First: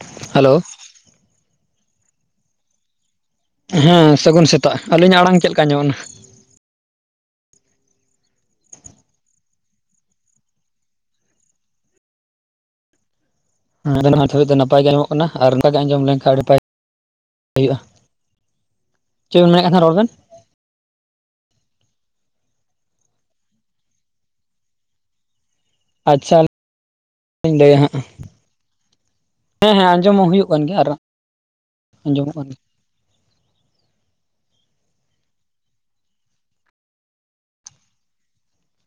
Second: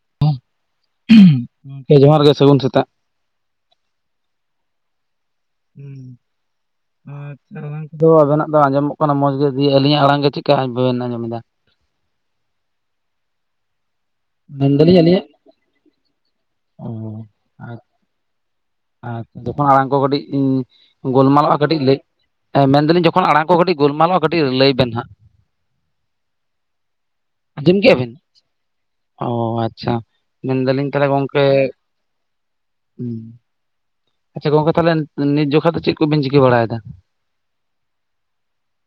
[inaudible] Hello [unintelligible] ᱜᱚᱢᱠᱮ ᱡᱚᱦᱟᱨ ᱜᱮ ᱥᱟᱹᱜᱩᱱ ᱥᱮᱛᱟᱜ ᱦᱮᱸ ᱥᱟᱹᱜᱩᱱ ᱥᱮᱛᱟᱜ ᱟᱹᱞᱤᱧᱟᱜ ᱟᱲᱟᱝ ᱪᱮᱫ ᱞᱮᱠᱟ ᱟᱸᱡᱚᱢᱚᱜ ᱦᱩᱸ ᱠᱟᱱᱟ? [inaudible] ᱟᱨ ᱟᱪᱪᱷᱟ ᱟᱲᱟᱝ ᱠᱚᱫᱚ ᱟᱵᱮᱱᱟᱜ ᱫᱚ ᱟᱸᱡᱚᱢᱚᱜ ᱠᱟᱱᱟ ᱢᱚᱡᱽ ᱜᱮ ᱫᱤᱭᱮ ᱟᱹᱞᱤᱧᱟᱜ ᱟᱲᱟᱝ ᱜᱮ ᱪᱮᱠᱟ ᱵᱟᱵᱮᱱ ᱟᱸᱡᱚᱢᱮᱫᱟ ᱦᱩᱸ [unintelligible] ᱱᱤᱛ ᱦᱟᱹᱵᱤᱡ ᱫᱚ ᱱᱟᱯᱟᱭ ᱜᱮ ᱢᱮᱱᱫᱟᱞᱤᱧ ᱟᱸᱡᱚᱢᱚᱜ ᱟᱹᱞᱤᱧᱟᱜ ᱠᱟᱱᱟ ᱟᱨ ᱱᱚᱝᱠᱟᱜᱮ ᱟᱸᱡᱚᱢ ᱞᱮᱱᱠᱷᱟᱱ [unintelligible] ᱱᱟᱯᱟᱭ ᱚ [inaudible] ᱦᱩᱭᱩᱜᱼᱟ [inaudible] ᱟᱨ ᱪᱮᱫ ᱵᱮᱱ ᱢᱮᱱᱮᱫ ᱛᱚᱯᱟᱜ ᱠᱟᱱ ᱛᱟᱦᱮᱱᱟ ᱟᱲᱟᱝ ᱨᱚᱲ ᱠᱚ ᱵᱮᱱ ᱠᱟᱹᱴᱤᱡ ᱤᱧ ᱜᱳᱚᱞᱢᱟᱞᱚᱜᱼᱟ ᱠᱟᱹᱴᱤᱡ ᱞᱟᱹᱭ [unintelligible] ᱢᱮᱱᱫᱟᱞᱤᱧ ᱡᱚᱠᱷᱚᱱ ᱟᱲᱟᱝ ᱠᱚ ᱠᱟᱹᱴᱤᱡ ᱜᱚᱞᱢᱟᱞᱚᱜᱼᱟ ᱠᱟᱹᱴᱤᱡ ᱞᱟᱹᱭ ᱵᱮᱱ ᱦᱟᱸᱜ ᱟᱪᱪᱷᱟ ᱞᱟᱹᱭᱟ ᱟᱸᱡᱚᱢ ᱠᱮᱜᱼᱟ ᱦᱟᱸᱜ ᱵᱮᱱ? ᱚ ᱦᱮᱸ ᱦᱮᱸ ᱟᱪᱪᱷᱟ ᱟᱸᱡᱚᱢ ᱦᱚᱸ ᱦᱩᱭᱩᱜ ᱠᱟᱱ ᱜᱮᱭᱟ ᱟᱨ ᱢᱮᱱᱫᱟᱞᱤᱧ [inaudible] ᱟᱸᱡᱚᱢᱚᱜ ᱠᱟᱱᱜᱮᱭᱟ ᱦᱩᱸ ᱟᱪᱪᱷᱟ ᱜᱚᱢᱠᱮ ᱛᱟᱦᱞᱮ ᱱᱤᱛ ᱡᱚᱠᱷᱟ ᱫᱚ ᱪᱮᱫ ᱠᱚᱵᱤᱱ ᱪᱤᱠᱟᱹ ᱵᱟᱲᱟᱭᱮᱫᱟ?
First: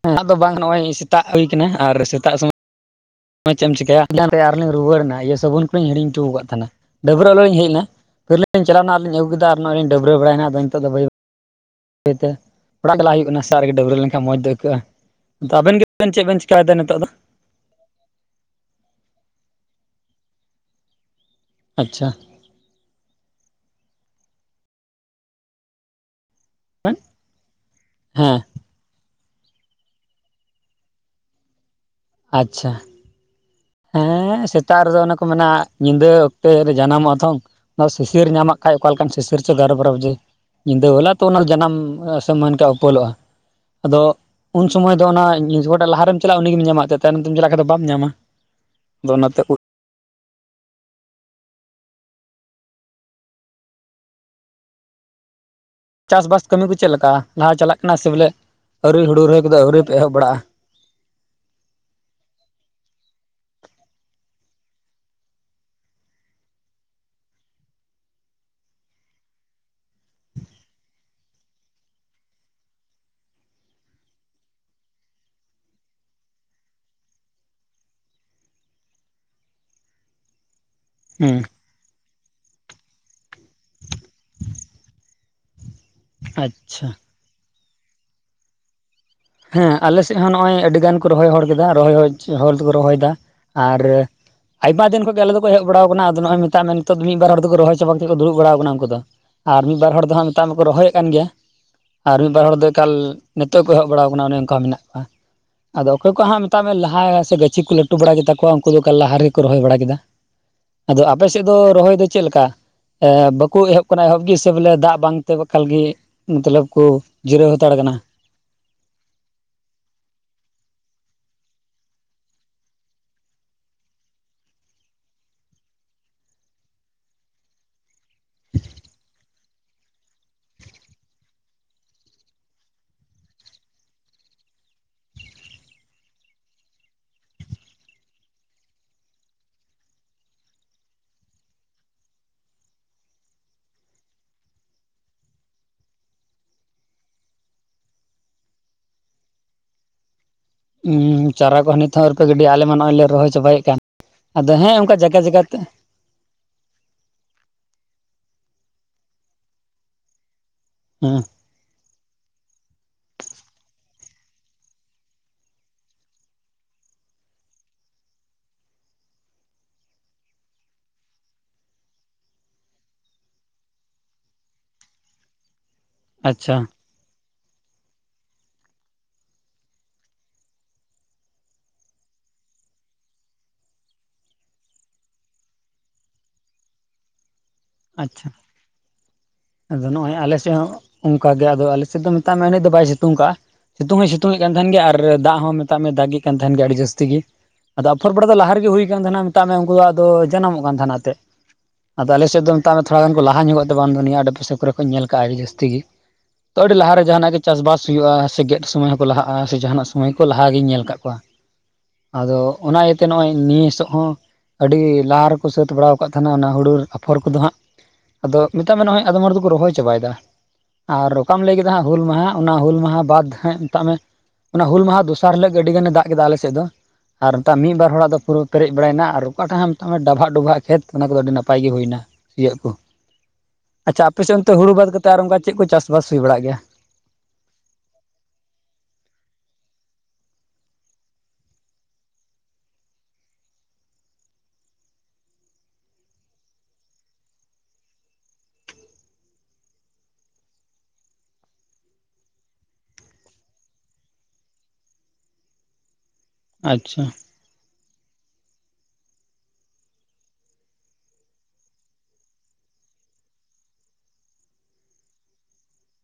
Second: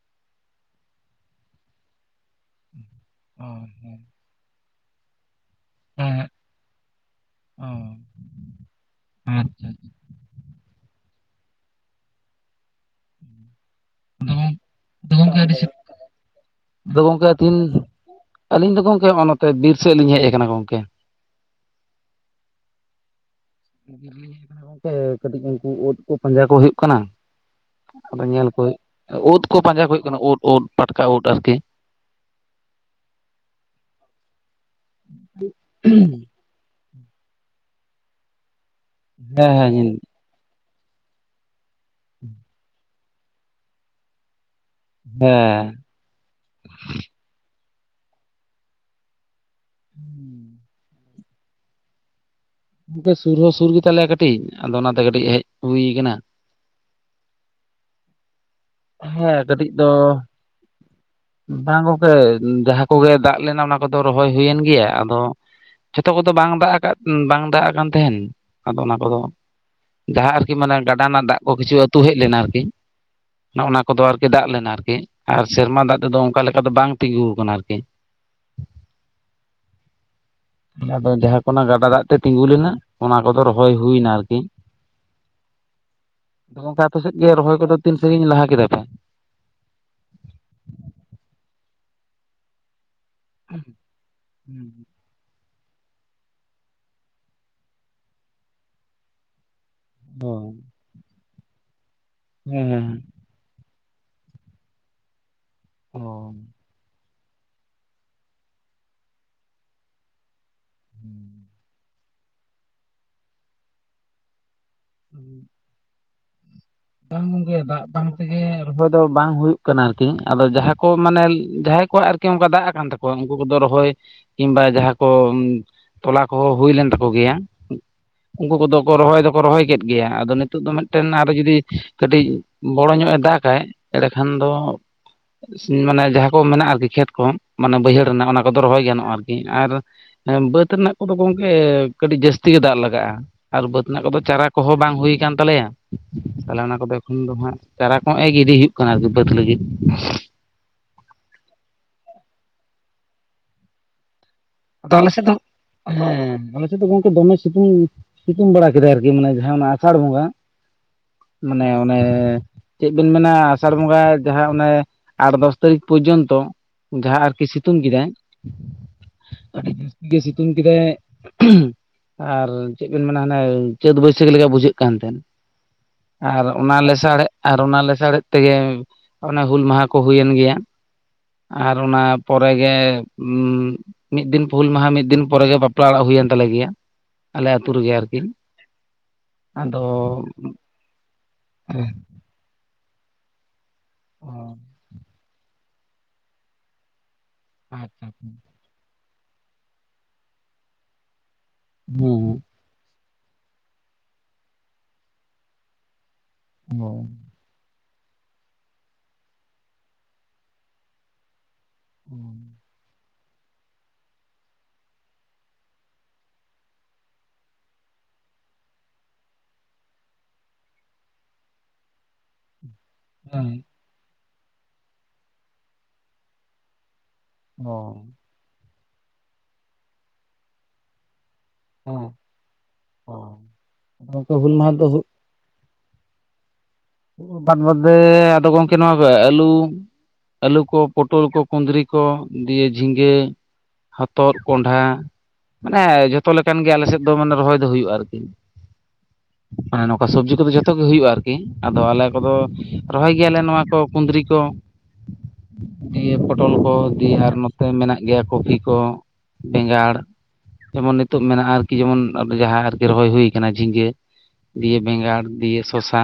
[unintelligible] ᱫᱚ ᱵᱟᱝ ᱱᱚᱜᱼᱚᱸᱭ ᱥᱮᱛᱟᱜ ᱦᱩᱭ ᱠᱟᱱᱟ ᱟᱨ ᱥᱮᱛᱟᱜ [unintelligible] ᱦᱩᱸ ᱦᱳᱭ ᱪᱮᱫ ᱮᱢ ᱪᱤᱠᱟᱹᱭᱟ [unintelligible] ᱟᱨᱞᱤᱧ ᱨᱩᱣᱟᱹᱲᱮᱱᱟ ᱤᱭᱟᱹ ᱥᱟᱵᱚᱱ ᱠᱚᱞᱤᱧ ᱦᱤᱲᱤᱧ ᱴᱩᱣ ᱟᱠᱟᱫ ᱛᱟᱦᱮᱱᱟ ᱰᱟᱹᱵᱨᱟᱹᱜ ᱟᱨᱚᱧ ᱚ ᱦᱮᱡ ᱮᱱᱟ ᱯᱷᱤᱨᱞᱤᱧ ᱪᱟᱞᱟᱣᱮᱱᱟ ᱟᱨᱞᱤᱧ ᱟᱹᱜᱩ ᱠᱮᱫᱟ ᱟᱨ ᱟᱪᱪᱷᱟ ᱱᱚᱜᱼᱚᱸᱭ ᱞᱤᱧ ᱰᱟᱹᱵᱽᱨᱟᱹ ᱵᱟᱲᱟᱭᱮᱱᱟ ᱟᱫᱚ ᱱᱤᱛᱚᱜ ᱫᱚ [unintelligible] [unintelligible] ᱵᱟᱹᱭ ᱛᱮ ᱚᱲᱟᱜ ᱪᱟᱞᱟᱜ ᱦᱩᱭᱩᱜ ᱠᱟᱱᱟ ᱥᱮᱛᱟᱜ ᱨᱮᱜᱮ ᱰᱟᱹᱵᱽᱨᱟᱹ ᱞᱮᱱᱠᱷᱟᱱ ᱢᱚᱡᱽ ᱫᱚ ᱟᱫᱚ ᱟᱹᱭᱠᱟᱹᱜᱼᱟ, ᱜᱚᱝᱠᱮ ᱛᱚ ᱟᱵᱮᱱ ᱜᱮᱵᱮᱱ ᱪᱮᱫ ᱵᱮᱱ ᱪᱮᱠᱟᱭᱮᱫᱟ ᱱᱤᱛᱚᱜ ᱫᱚ? ᱫᱤᱱ ᱟᱹᱞᱤᱧ ᱫᱚ ᱜᱚᱢᱠᱮ ᱦᱚᱜᱼᱚᱸᱭ ᱱᱚᱛᱮ ᱵᱤᱨ ᱥᱮᱫ ᱞᱤᱧ ᱦᱮᱡ ᱟᱠᱟᱱᱟ ᱜᱚᱢᱠᱮ ᱟᱪᱪᱷᱟ [inaudible] ᱜᱚᱢᱠᱮ ᱠᱟᱹᱴᱤᱡ ᱩᱱᱠᱩ ᱩᱫ ᱠᱚ ᱯᱟᱸᱡᱟ ᱠᱚᱯᱮ ᱠᱟᱱᱟ ᱟᱫᱚ ᱦᱮᱸ ᱧᱮᱞ [unintelligible] ᱩᱫ ᱠᱚ ᱯᱟᱸᱡᱟ ᱦᱩᱭᱩᱜ ᱠᱟᱱᱟ ᱩᱫ ᱩᱫ ᱯᱟᱴᱠᱟ ᱩᱫ ᱟᱨᱠᱤ ᱟᱪᱪᱷᱟ ᱦᱮᱸ ᱥᱮᱛᱟᱜ ᱨᱮᱫᱚ ᱚᱱᱮ ᱠᱚ ᱢᱮᱱᱟ ᱧᱤᱫᱟᱹ ᱦᱮᱸ ᱚᱠᱛᱮ ᱨᱮ ᱡᱟᱱᱟᱢᱚᱜᱼᱟ ᱛᱚᱝ ᱚᱱᱟ ᱥᱤᱥᱤᱨ ᱧᱟᱢᱚᱜ ᱟᱡ ᱚᱠᱟ ᱞᱮᱠᱟᱱ ᱥᱤᱥᱤᱨ ᱪᱚ ᱜᱟᱨᱚ ᱵᱚᱨᱚᱭ ᱦᱮᱸ ᱵᱩᱡᱷᱟᱹᱣ ᱧᱤᱫᱟᱹ ᱵᱮᱞᱟ ᱛᱚ ᱚᱱᱟ ᱡᱟᱱᱟᱢ [unintelligible] ᱥᱚᱢᱚᱭ ᱚᱱᱠᱟ ᱩᱯᱚᱞᱚᱜᱼᱟ [inaudible] ᱟᱫᱚ ᱩᱱ ᱥᱚᱢᱚᱭ ᱫᱚ ᱚᱱᱟ ᱦᱮᱸ [unintelligible] ᱞᱟᱦᱟᱨᱮᱢ ᱪᱟᱞᱟᱜᱼᱟ ᱩᱱᱤ ᱜᱮᱢ ᱧᱟᱢᱟ ᱮᱱᱛᱮᱫ ᱛᱟᱭᱱᱚᱢ ᱛᱮᱢ ᱪᱟᱞᱟᱜ ᱠᱷᱟᱱ ᱫᱚ ᱵᱟᱢ ᱧᱟᱢᱟ ᱟᱫᱚ ᱚᱱᱟᱛᱮ ᱩᱫ ᱦᱩᱸ ᱜᱚᱢᱠᱮ ᱥᱩᱨ ᱦᱚᱸ ᱥᱩᱨ ᱜᱮᱛᱟᱞᱮᱭᱟ ᱠᱟᱹᱴᱤᱡ ᱟᱫᱚ ᱚᱱᱟᱛᱮ ᱠᱟᱹᱴᱤᱡ ᱦᱮᱡ ᱦᱩᱭ ᱠᱟᱱᱟ ᱪᱟᱥᱵᱟᱥ ᱠᱟᱹᱢᱤ ᱠᱚ ᱪᱮᱫ ᱞᱮᱠᱟ ᱞᱟᱦᱟ ᱪᱟᱞᱟᱜ ᱠᱟᱱᱟ ᱥᱮ ᱵᱚᱞᱮ ᱟᱹᱣᱨᱤ ᱦᱩᱲᱩ ᱨᱚᱦᱚᱭ ᱦᱮᱸ ᱠᱚᱫᱚ ᱠᱟᱹᱴᱤᱡ ᱟᱹᱣᱨᱤ ᱫᱚ ᱯᱮ ᱮᱦᱚᱵ ᱵᱟᱲᱟᱜᱼᱟ [inaudible] ᱵᱟᱝ ᱜᱚᱢᱠᱮ ᱡᱟᱦᱟᱸ ᱠᱚᱜᱮ ᱫᱟᱜ ᱞᱮᱱᱟ ᱚᱱᱟ ᱠᱚᱫᱚ ᱨᱚᱦᱚᱭ ᱦᱩᱭᱮᱱ ᱜᱮᱭᱟ ᱟᱫᱚ ᱡᱷᱚᱛᱚ ᱠᱚᱫᱚ ᱵᱟᱝ ᱫᱟᱜ ᱠᱟ ᱵᱟᱝ ᱫᱟᱜ ᱠᱟᱱ ᱛᱟᱸᱦᱮᱱ ᱟᱫᱚ ᱚᱱᱟ ᱠᱚᱫᱚ ᱡᱟᱦᱟᱸ ᱟᱨᱠᱤ ᱢᱟᱱᱮ ᱜᱟᱰᱟ ᱨᱮᱱᱟᱜ ᱫᱟᱜ ᱠᱚ ᱠᱤᱪᱷᱩ ᱟᱹᱛᱩ ᱦᱮᱡ ᱞᱮᱱᱟ ᱟᱨᱠᱤ ᱱᱚᱜ ᱱᱚᱣᱟ ᱠᱚᱫᱚ ᱟᱨᱠᱤ ᱫᱟᱜ ᱞᱮᱱᱟ ᱟᱨᱠᱤ ᱟᱨ ᱥᱮᱨᱢᱟ ᱫᱟᱜ ᱛᱮᱫᱚ ᱚᱱᱠᱟ ᱞᱮᱠᱟ ᱫᱚ ᱵᱟᱝ ᱛᱤᱸᱜᱩ ᱟᱠᱟᱱᱟ ᱟᱨᱠᱤ ᱟᱫᱚ ᱦᱩᱸ ᱡᱟᱦᱟᱸ ᱠᱚ ᱜᱟᱰᱟ ᱫᱟᱜ ᱛᱮ ᱛᱤᱸᱜᱩ ᱞᱮᱱᱟ ᱚᱱᱟ ᱠᱚᱫᱚ ᱨᱚᱦᱚᱭ ᱦᱩᱭ ᱱᱟ ᱟᱨᱠᱤ [inaudible] ᱜᱚᱢᱠᱮ ᱟᱪᱪᱷᱟ ᱟᱯᱮ ᱥᱮᱫ ᱜᱮ ᱨᱚᱦᱚᱭ ᱠᱚᱫᱚ ᱛᱤᱱ ᱥᱟᱺᱜᱤᱧ ᱞᱟᱦᱟ ᱠᱮᱫᱟ ᱯᱮ ᱦᱮᱸ ᱟᱞᱮ ᱥᱮᱫ ᱦᱚᱸ ᱱᱚᱜᱼᱚᱸᱭ ᱟᱹᱰᱤ ᱜᱟᱱ ᱠᱚ ᱨᱚᱦᱚᱭ [unintelligible] ᱠᱮᱫᱟ ᱨᱚᱦᱚᱭ ᱦᱚᱲ ᱫᱚᱠᱚ ᱨᱚᱦᱚᱭᱮᱫᱟ ᱟᱨ ᱟᱭᱢᱟ ᱫᱤᱱ ᱠᱷᱚᱡ ᱜᱮ ᱟᱞᱮ [unintelligible] [unintelligible] ᱦᱮᱡ ᱵᱟᱲᱟᱣ ᱠᱟᱱᱟ ᱟᱫᱚ ᱱᱚᱜᱼᱚᱸᱭ ᱢᱮᱛᱟᱜ ᱢᱮ ᱱᱤᱛᱚᱜ ᱢᱤᱫ ᱵᱟᱨ ᱦᱚᱲ ᱫᱚᱠᱚ ᱨᱚᱦᱚᱭ ᱪᱟᱵᱟ ᱠᱟᱛᱮ ᱫᱩᱲᱩᱵ ᱵᱟᱲᱟ ᱟᱠᱟᱱᱟ ᱩᱱᱠᱩ ᱫᱚ ᱟᱨ ᱢᱤᱫ ᱵᱟᱨ ᱦᱚᱲ ᱫᱚ ᱦᱟᱸᱜ [unintelligible] ᱚ ᱢᱟᱠᱚ ᱨᱚᱦᱚᱭᱮᱫ ᱠᱟᱱ ᱜᱮᱭᱟ ᱟᱨ ᱢᱤᱫ ᱵᱟᱨ ᱦᱚᱲ ᱦᱮᱸ ᱫᱚ ᱮᱠᱟᱞ ᱦᱮᱸ ᱱᱤᱛᱚᱜ ᱠᱚ ᱮᱦᱚᱵ ᱵᱟᱲᱟ ᱟᱠᱟᱱᱟ ᱚᱱᱮ ᱚᱱᱠᱟ ᱢᱮᱱᱟᱜ ᱠᱚᱣᱟ ᱟᱫᱚ ᱚᱠᱚᱭ ᱠᱚ ᱚ ᱦᱟᱸᱜ ᱢᱮᱛᱟᱜ ᱢᱮ ᱞᱟᱦᱟ ᱥᱮᱜᱮᱡ ᱪᱮᱫ ᱠᱚ ᱞᱟᱹᱴᱩ ᱵᱟᱲᱟ ᱠᱮᱫᱟ ᱠᱚᱣᱟ ᱩᱱᱠᱩ ᱫᱚ ᱠᱟᱞ ᱞᱟᱦᱟ ᱨᱮᱠᱚ ᱨᱚᱦᱚᱭ ᱵᱟᱲᱟ ᱠᱮᱫᱟ ᱟᱫᱚ ᱟᱯᱮ ᱥᱮᱫ ᱫᱚ ᱨᱚᱦᱚᱭ ᱫᱚ ᱪᱮᱫ ᱞᱮᱠᱟ ᱵᱟᱠᱚ ᱮᱦᱚᱵ ᱠᱟᱱᱟ ᱮᱦᱚᱵ ᱜᱤᱥ ᱵᱚᱞᱮ ᱫᱟᱜ ᱵᱟᱝᱛᱮ ᱮᱠᱟᱞ ᱜᱮ ᱢᱚᱛᱞᱚᱵ ᱠᱚ ᱵᱟᱝ ᱡᱤᱨᱟᱹᱣ ᱜᱚᱝᱠᱮ ᱦᱟᱛᱟᱲ ᱫᱟᱜ ᱠᱟᱱᱟ ᱵᱟᱝ ᱛᱮᱜᱮ ᱨᱚᱦᱚᱭ ᱫᱚ ᱵᱟᱝ ᱦᱩᱭᱩᱜ ᱠᱟᱱᱟ ᱟᱨᱠᱤ ᱟᱫᱚ ᱡᱟᱦᱟᱸᱭ ᱠᱚ ᱢᱟᱱᱮ ᱡᱟᱦᱟᱸᱭ ᱠᱚᱣᱟᱜ ᱟᱨᱠᱤ ᱚᱱᱠᱟ ᱫᱟᱜ ᱠᱟᱱ ᱛᱟᱠᱚᱣᱟ ᱩᱱᱠᱩ ᱠᱚᱫᱚ ᱨᱚᱦᱚᱭ ᱠᱤᱝᱵᱟ ᱡᱟᱦᱟᱸ ᱠᱚ ᱛᱚᱞᱟ ᱠᱚᱦᱚᱸ ᱦᱩᱭ ᱞᱮᱱ ᱛᱟᱠᱚ ᱜᱮᱭᱟ ᱩᱱᱠᱩ ᱠᱚᱫᱚ ᱠᱚ ᱨᱚᱦᱚᱭ ᱫᱚᱠᱚ ᱨᱚᱦᱚᱭ ᱠᱮᱫ ᱜᱮᱭᱟ ᱟᱫᱚ ᱱᱤᱛᱚᱜ ᱫᱚ ᱢᱤᱫᱴᱮᱱ ᱟᱨᱚ ᱡᱩᱫᱤ ᱠᱟᱹᱴᱤᱡ ᱵᱚᱲᱚ ᱧᱚᱜ ᱮ ᱫᱟᱜᱟᱭ ᱮᱰᱮᱠᱷᱟᱱ ᱫᱚ ᱢᱟᱱᱮ ᱡᱟᱦᱟᱸ ᱠᱚ ᱢᱮᱱᱟᱜ-ᱟ ᱟᱨᱠᱤ ᱠᱷᱮᱛ ᱠᱚᱦᱚᱸ ᱢᱟᱱᱮ ᱵᱟᱹᱭᱦᱟᱹᱲ ᱨᱮᱱᱟᱜ ᱚᱱᱟ ᱠᱚᱫᱚ ᱨᱚᱦᱚᱭ ᱜᱟᱱᱚᱜ-ᱟ ᱟᱨᱠᱤ ᱟᱨ ᱦᱮᱸ ᱵᱟᱹᱫ ᱨᱮᱱᱟᱜ ᱠᱚᱫᱚ ᱜᱚᱢᱠᱮ ᱠᱟᱹᱴᱤᱡ ᱡᱟᱹᱥᱛᱤ ᱜᱮ ᱫᱟᱜ ᱞᱟᱜᱟᱜ-ᱟ ᱟᱨ ᱵᱟᱹᱫ ᱨᱮᱱᱟᱜ ᱠᱚᱫᱚ ᱪᱟᱨᱟ ᱠᱚᱦᱚᱸ ᱵᱟᱝ ᱦᱩᱭ ᱠᱟᱱ ᱛᱟᱞᱮᱭᱟ ᱛᱟᱦᱚᱞᱮ ᱚᱱᱟ ᱠᱚᱫᱚ ᱮᱠᱷᱚᱱ ᱫᱚ ᱦᱟᱸᱜ ᱪᱟᱨᱟ ᱠᱚᱸᱦᱚ ᱤᱫᱤ ᱦᱩᱭᱩᱜ ᱠᱟᱱᱟ ᱟᱨᱠᱤ ᱵᱟᱹᱫ ᱞᱟᱹᱜᱤᱫ ᱦᱩᱸ ᱪᱟᱨᱟ ᱠᱚᱦᱚᱸ ᱱᱤᱛ ᱦᱚᱸ ᱟᱹᱣᱨᱤ ᱯᱮ ᱜᱤᱰᱤᱭᱟ ᱟᱞᱮ ᱢᱟ ᱱᱚᱜ-ᱚᱭ ᱞᱮ ᱨᱚᱦᱚᱭ ᱪᱟᱵᱟᱭᱮ ᱠᱟᱱ ᱟᱫᱚ ᱦᱮᱸ ᱚᱱᱠᱟ ᱟᱞᱮ ᱡᱟᱭᱜᱟ ᱥᱮᱫ ᱫᱚ ᱡᱟᱭᱜᱟ ᱛᱮ ᱦᱮᱸ ᱟᱞᱮ ᱥᱮᱫ ᱫᱚ ᱜᱚᱢᱠᱮ ᱫᱚᱢᱮ ᱥᱤᱛᱩᱝ ᱥᱤᱛᱩᱝ ᱵᱟᱲᱟ ᱠᱮᱫᱟᱭ ᱟᱨᱠᱤ ᱢᱟᱱᱮ ᱡᱟᱦᱟᱸ ᱟᱥᱟᱲ ᱵᱚᱸᱜᱟ ᱦᱮᱸ ᱢᱟᱱᱮ ᱚᱱᱮ ᱪᱮᱫ ᱵᱮᱱ ᱢᱮᱱᱟ ᱟᱥᱟᱲ ᱵᱚᱸᱜᱟ ᱡᱟᱦᱟᱸ ᱚᱱᱮ ᱟᱴ ᱫᱚᱥ ᱛᱟᱹᱨᱤᱠᱷ ᱯᱚᱨᱡᱚᱱᱛᱚ ᱡᱟᱦᱟᱸ ᱟᱨᱠᱤ ᱥᱤᱛᱩᱝ ᱠᱮᱫᱟᱭ ᱟᱹᱰᱤ ᱡᱟᱹᱥᱛᱤ ᱜᱮ ᱥᱤᱛᱩᱝ ᱠᱮᱫᱟᱭ ᱩᱦᱩᱸ ᱟᱨ ᱪᱮᱫ ᱵᱤᱱ ᱢᱮᱱᱟ ᱦᱟᱱᱮ ᱪᱟᱹᱛ ᱵᱟᱹᱭᱥᱟᱹᱠ ᱞᱮᱠᱟ ᱵᱩᱡᱷᱟᱹᱜ ᱠᱟᱱ ᱛᱟᱦᱮᱸᱱ ᱟᱨ ᱟᱪᱪᱷᱟ ᱚᱱᱟ ᱞᱮᱥᱟᱲᱮᱫ ᱟᱨ ᱚᱱᱟ ᱞᱮᱥᱟᱲᱮᱫ ᱛᱮᱜᱮ ᱚᱱᱮ ᱦᱩᱞ ᱢᱟᱦᱟ ᱠᱚ ᱦᱩᱭᱮᱱ ᱜᱮᱭᱟ ᱟᱨ ᱚᱱᱟ ᱯᱚᱨᱮ ᱜᱮ ᱦᱩᱸ ᱢᱤᱫ ᱫᱤᱱ ᱦᱩᱞ ᱢᱟᱦᱟ ᱢᱤᱫ ᱫᱤᱱ ᱯᱚᱨᱮ ᱜᱮ ᱵᱟᱯᱞᱟ ᱚᱲᱟᱜ ᱦᱩᱭᱮᱱ ᱛᱟᱞᱮ ᱜᱮᱭᱟ ᱟᱞᱮ ᱟᱹᱛᱩ ᱨᱮᱜᱮ ᱟᱨᱠᱤ ᱟᱪᱪᱷᱟ ᱟᱫᱚ ᱱᱚᱜ-ᱚᱭ ᱟᱞᱮ ᱥᱮᱫ ᱦᱚᱸ ᱚᱱᱠᱟ ᱜᱮ ᱟᱫᱚ ᱟᱞᱮ ᱦᱮᱸ ᱥᱮᱫ ᱫᱚ ᱢᱮᱛᱟᱜ ᱢᱮ ᱩᱱᱟᱹᱜ ᱫᱚ ᱵᱟᱭ ᱥᱤᱛᱩᱝ ᱠᱟᱜᱼᱟ ᱥᱤᱛᱩᱝ ᱦᱚᱸᱭ ᱥᱤᱛᱩᱝ ᱮᱫ ᱠᱟᱱ ᱛᱟᱦᱮᱱ ᱜᱮᱭᱟ ᱟᱨ ᱫᱟᱜ ᱦᱚᱸ ᱢᱮᱛᱟᱜ ᱢᱮ ᱫᱟᱜᱤ ᱛᱟᱦᱮᱱ ᱜᱮᱭᱟ ᱟᱹᱰᱤ ᱡᱟᱹᱥᱛᱤ ᱜᱤ ᱟᱫᱚ ᱟᱪᱪᱷᱟ ᱟᱯᱷᱚᱨ ᱵᱟᱲᱟ ᱦᱮᱸ ᱫᱚ ᱞᱟᱦᱟ ᱨᱮᱜᱮ ᱦᱩᱭ ᱠᱟᱱ ᱛᱟᱦᱮᱱᱟ ᱢᱮᱛᱟᱜ ᱢᱮ ᱩᱱᱠᱩ ᱫᱚ ᱟᱫᱚ ᱡᱟᱱᱟᱢᱚᱜ ᱠᱟᱱ ᱛᱟᱦᱮᱱ ᱟᱛᱮᱫ ᱟᱫᱚ ᱟᱞᱮ ᱥᱮᱫ ᱫᱚ ᱛᱷᱚᱲᱟ ᱜᱟᱱ ᱠᱚ ᱞᱟᱦᱟ ᱧᱚᱜᱚᱜ ᱛᱮ ᱫᱚ ᱵᱟᱝ ᱫᱚ ᱱᱤᱭᱟᱹ ᱟᱰᱮ ᱯᱟᱥᱮ ᱠᱚᱨᱮ ᱧᱮᱞ ᱠᱟᱜ-ᱟ ᱟᱹᱰᱤ ᱡᱟᱹᱥᱛᱤ ᱜᱮ ᱟᱹᱰᱤ ᱞᱟᱦᱟᱨᱮ ᱡᱟᱦᱟᱱᱟᱜ ᱜᱮ ᱪᱟᱥ ᱵᱟᱥ ᱦᱩᱭᱩᱜ-ᱟ ᱥᱮ ᱜᱮᱫ ᱥᱚᱢᱚᱭ ᱦᱚᱸᱠᱚ ᱞᱟᱦᱟᱜ-ᱟ ᱥᱮ ᱡᱟᱦᱟᱱᱟᱜ ᱥᱚᱢᱚᱭ ᱠᱚ ᱞᱟᱦᱟᱜᱤᱧ ᱧᱮᱞ ᱠᱟᱜ ᱠᱚᱣᱟ ᱟᱫᱚ ᱚᱱᱟ ᱛᱮ ᱱᱚᱜ-ᱚᱭ ᱱᱤᱥ ᱦᱚᱸ ᱟᱹᱰᱤ ᱞᱟᱦᱟ ᱨᱮᱠᱚ ᱥᱟᱹᱛ ᱵᱟᱲᱟᱣ ᱠᱟᱫ ᱛᱟᱸᱦᱮᱱᱟ ᱚᱱᱟ ᱦᱳᱲᱳ ᱟᱯᱷᱚᱨ ᱠᱚᱫᱚ ᱦᱟᱸᱜ ᱟᱫᱚ ᱢᱮᱛᱟᱜ ᱢᱮ ᱱᱚᱜᱚᱭ ᱟᱫᱚᱢ ᱦᱚᱲ ᱫᱚᱠᱚ ᱨᱚᱦᱚᱭ ᱪᱟᱵᱟᱭ ᱫᱟ ᱟᱨ ᱚᱠᱟᱢ ᱞᱟᱹᱭ ᱠᱮᱫᱟ ᱦᱟᱸᱜ ᱦᱩᱞ ᱢᱟᱦᱟ ᱚᱱᱟ ᱦᱩᱞ ᱢᱟᱦᱟ ᱵᱟᱫ ᱦᱮᱸ ᱢᱮᱛᱟᱜ ᱢᱮ ᱚᱱᱟ ᱦᱩᱞ ᱢᱟᱦᱟ ᱫᱚᱥᱟᱨ ᱦᱤᱞᱚᱜ ᱜᱮ ᱟᱹᱰᱤ ᱜᱟᱱᱮ ᱫᱟᱜ ᱠᱮᱫᱟ ᱟᱞᱮ ᱥᱮᱫ ᱫᱚ ᱟᱨ ᱮᱴᱟᱜ ᱢᱤᱫ ᱵᱟᱨ ᱚ ᱦᱚᱲᱟᱜ ᱫᱚ ᱯᱩᱨᱟᱹ ᱯᱮᱨᱮᱡ ᱵᱟᱲᱟᱭ ᱱᱟ ᱟᱨ ᱚᱠᱟᱴᱟᱜ ᱦᱚᱸ ᱢᱮᱛᱟᱜ ᱢᱮ ᱰᱟᱵᱷᱟᱜ ᱰᱳᱵᱷᱟᱜ ᱠᱷᱮᱛ ᱚᱱᱟ ᱠᱚᱫᱚ ᱟᱹᱰᱤ ᱱᱟᱯᱟᱭ ᱜᱮ ᱦᱩᱭ ᱦᱮᱸ ᱱᱟ ᱤᱭᱟᱹ ᱠᱚ ᱚ ᱟᱪᱪᱷᱟ ᱟᱯᱮ ᱜᱚᱝᱠᱮ ᱥᱮᱫ ᱚᱱᱛᱮ ᱦᱩᱞ ᱦᱩᱲᱩ ᱢᱟᱦᱟ ᱫᱚ ᱵᱟᱫ ᱠᱟᱛᱮ ᱟᱨ ᱚᱱᱠᱟ ᱪᱮᱫ ᱠᱚ ᱪᱟᱥᱵᱟᱥ ᱦᱩᱭ ᱵᱟᱲᱟᱜ ᱜᱮᱭᱟ ᱵᱟᱫ ᱵᱟᱫᱽᱫᱷᱮ ᱟᱫᱚ ᱜᱚᱢᱠᱮ ᱱᱚᱣᱟ ᱟᱹᱞᱩ ᱟᱹᱞᱩ ᱠᱚ ᱯᱚᱴᱚᱞ ᱠᱚ ᱠᱩᱸᱫᱽᱨᱤ ᱠᱚ ᱫᱤᱭᱮ ᱡᱷᱤᱸᱜᱟᱹ ᱦᱚᱛᱚᱫ ᱠᱚᱸᱰᱷᱟ ᱢᱟᱱᱮ ᱡᱚᱛᱚ ᱞᱮᱠᱟᱱ ᱜᱮ ᱟᱞᱮ ᱥᱮᱫ ᱫᱚ ᱢᱟᱱᱮ ᱨᱚᱦᱚᱭ ᱫᱚ ᱦᱩᱭᱩᱜ-ᱟ ᱟᱨᱠᱤ ᱢᱟᱱᱮ ᱱᱚᱝᱠᱟ ᱥᱚᱵᱽᱡᱤ ᱠᱚᱫᱚ ᱡᱚᱛᱚ ᱜᱮ ᱦᱩᱭᱩᱜᱼᱟ ᱟᱨᱠᱤ ᱟᱫᱚ ᱟᱞᱮ ᱠᱚᱫᱚ ᱨᱚᱦᱚᱭ ᱜᱮᱭᱟᱞᱮ ᱱᱚᱣᱟ ᱠᱚ ᱠᱩᱸᱫᱽᱨᱤ ᱠᱚ ᱫᱤᱭᱮ [inaudible] ᱯᱚᱴᱚᱞ ᱠᱚ ᱟᱪᱪᱷᱟ ᱫᱤᱭᱮ ᱟᱨ ᱱᱚᱛᱮ ᱢᱮᱱᱟᱜ ᱜᱮᱭᱟ ᱠᱚᱯᱷᱤ ᱠᱚ ᱵᱮᱸᱜᱟᱲ ᱡᱮᱢᱚᱱ ᱱᱤᱛᱚᱜ ᱢᱮᱱᱟᱜ-ᱟ ᱟᱨᱠᱤ ᱡᱮᱢᱚᱱ ᱡᱟᱦᱟᱸ ᱟᱨᱠᱤ ᱨᱚᱦᱚᱭ ᱦᱩᱭ ᱠᱟᱱᱟ ᱡᱷᱤᱜᱟᱹ ᱫᱤᱭᱮ ᱵᱮᱸᱜᱟᱲ ᱫᱤᱭᱮ ᱥᱚᱥᱟ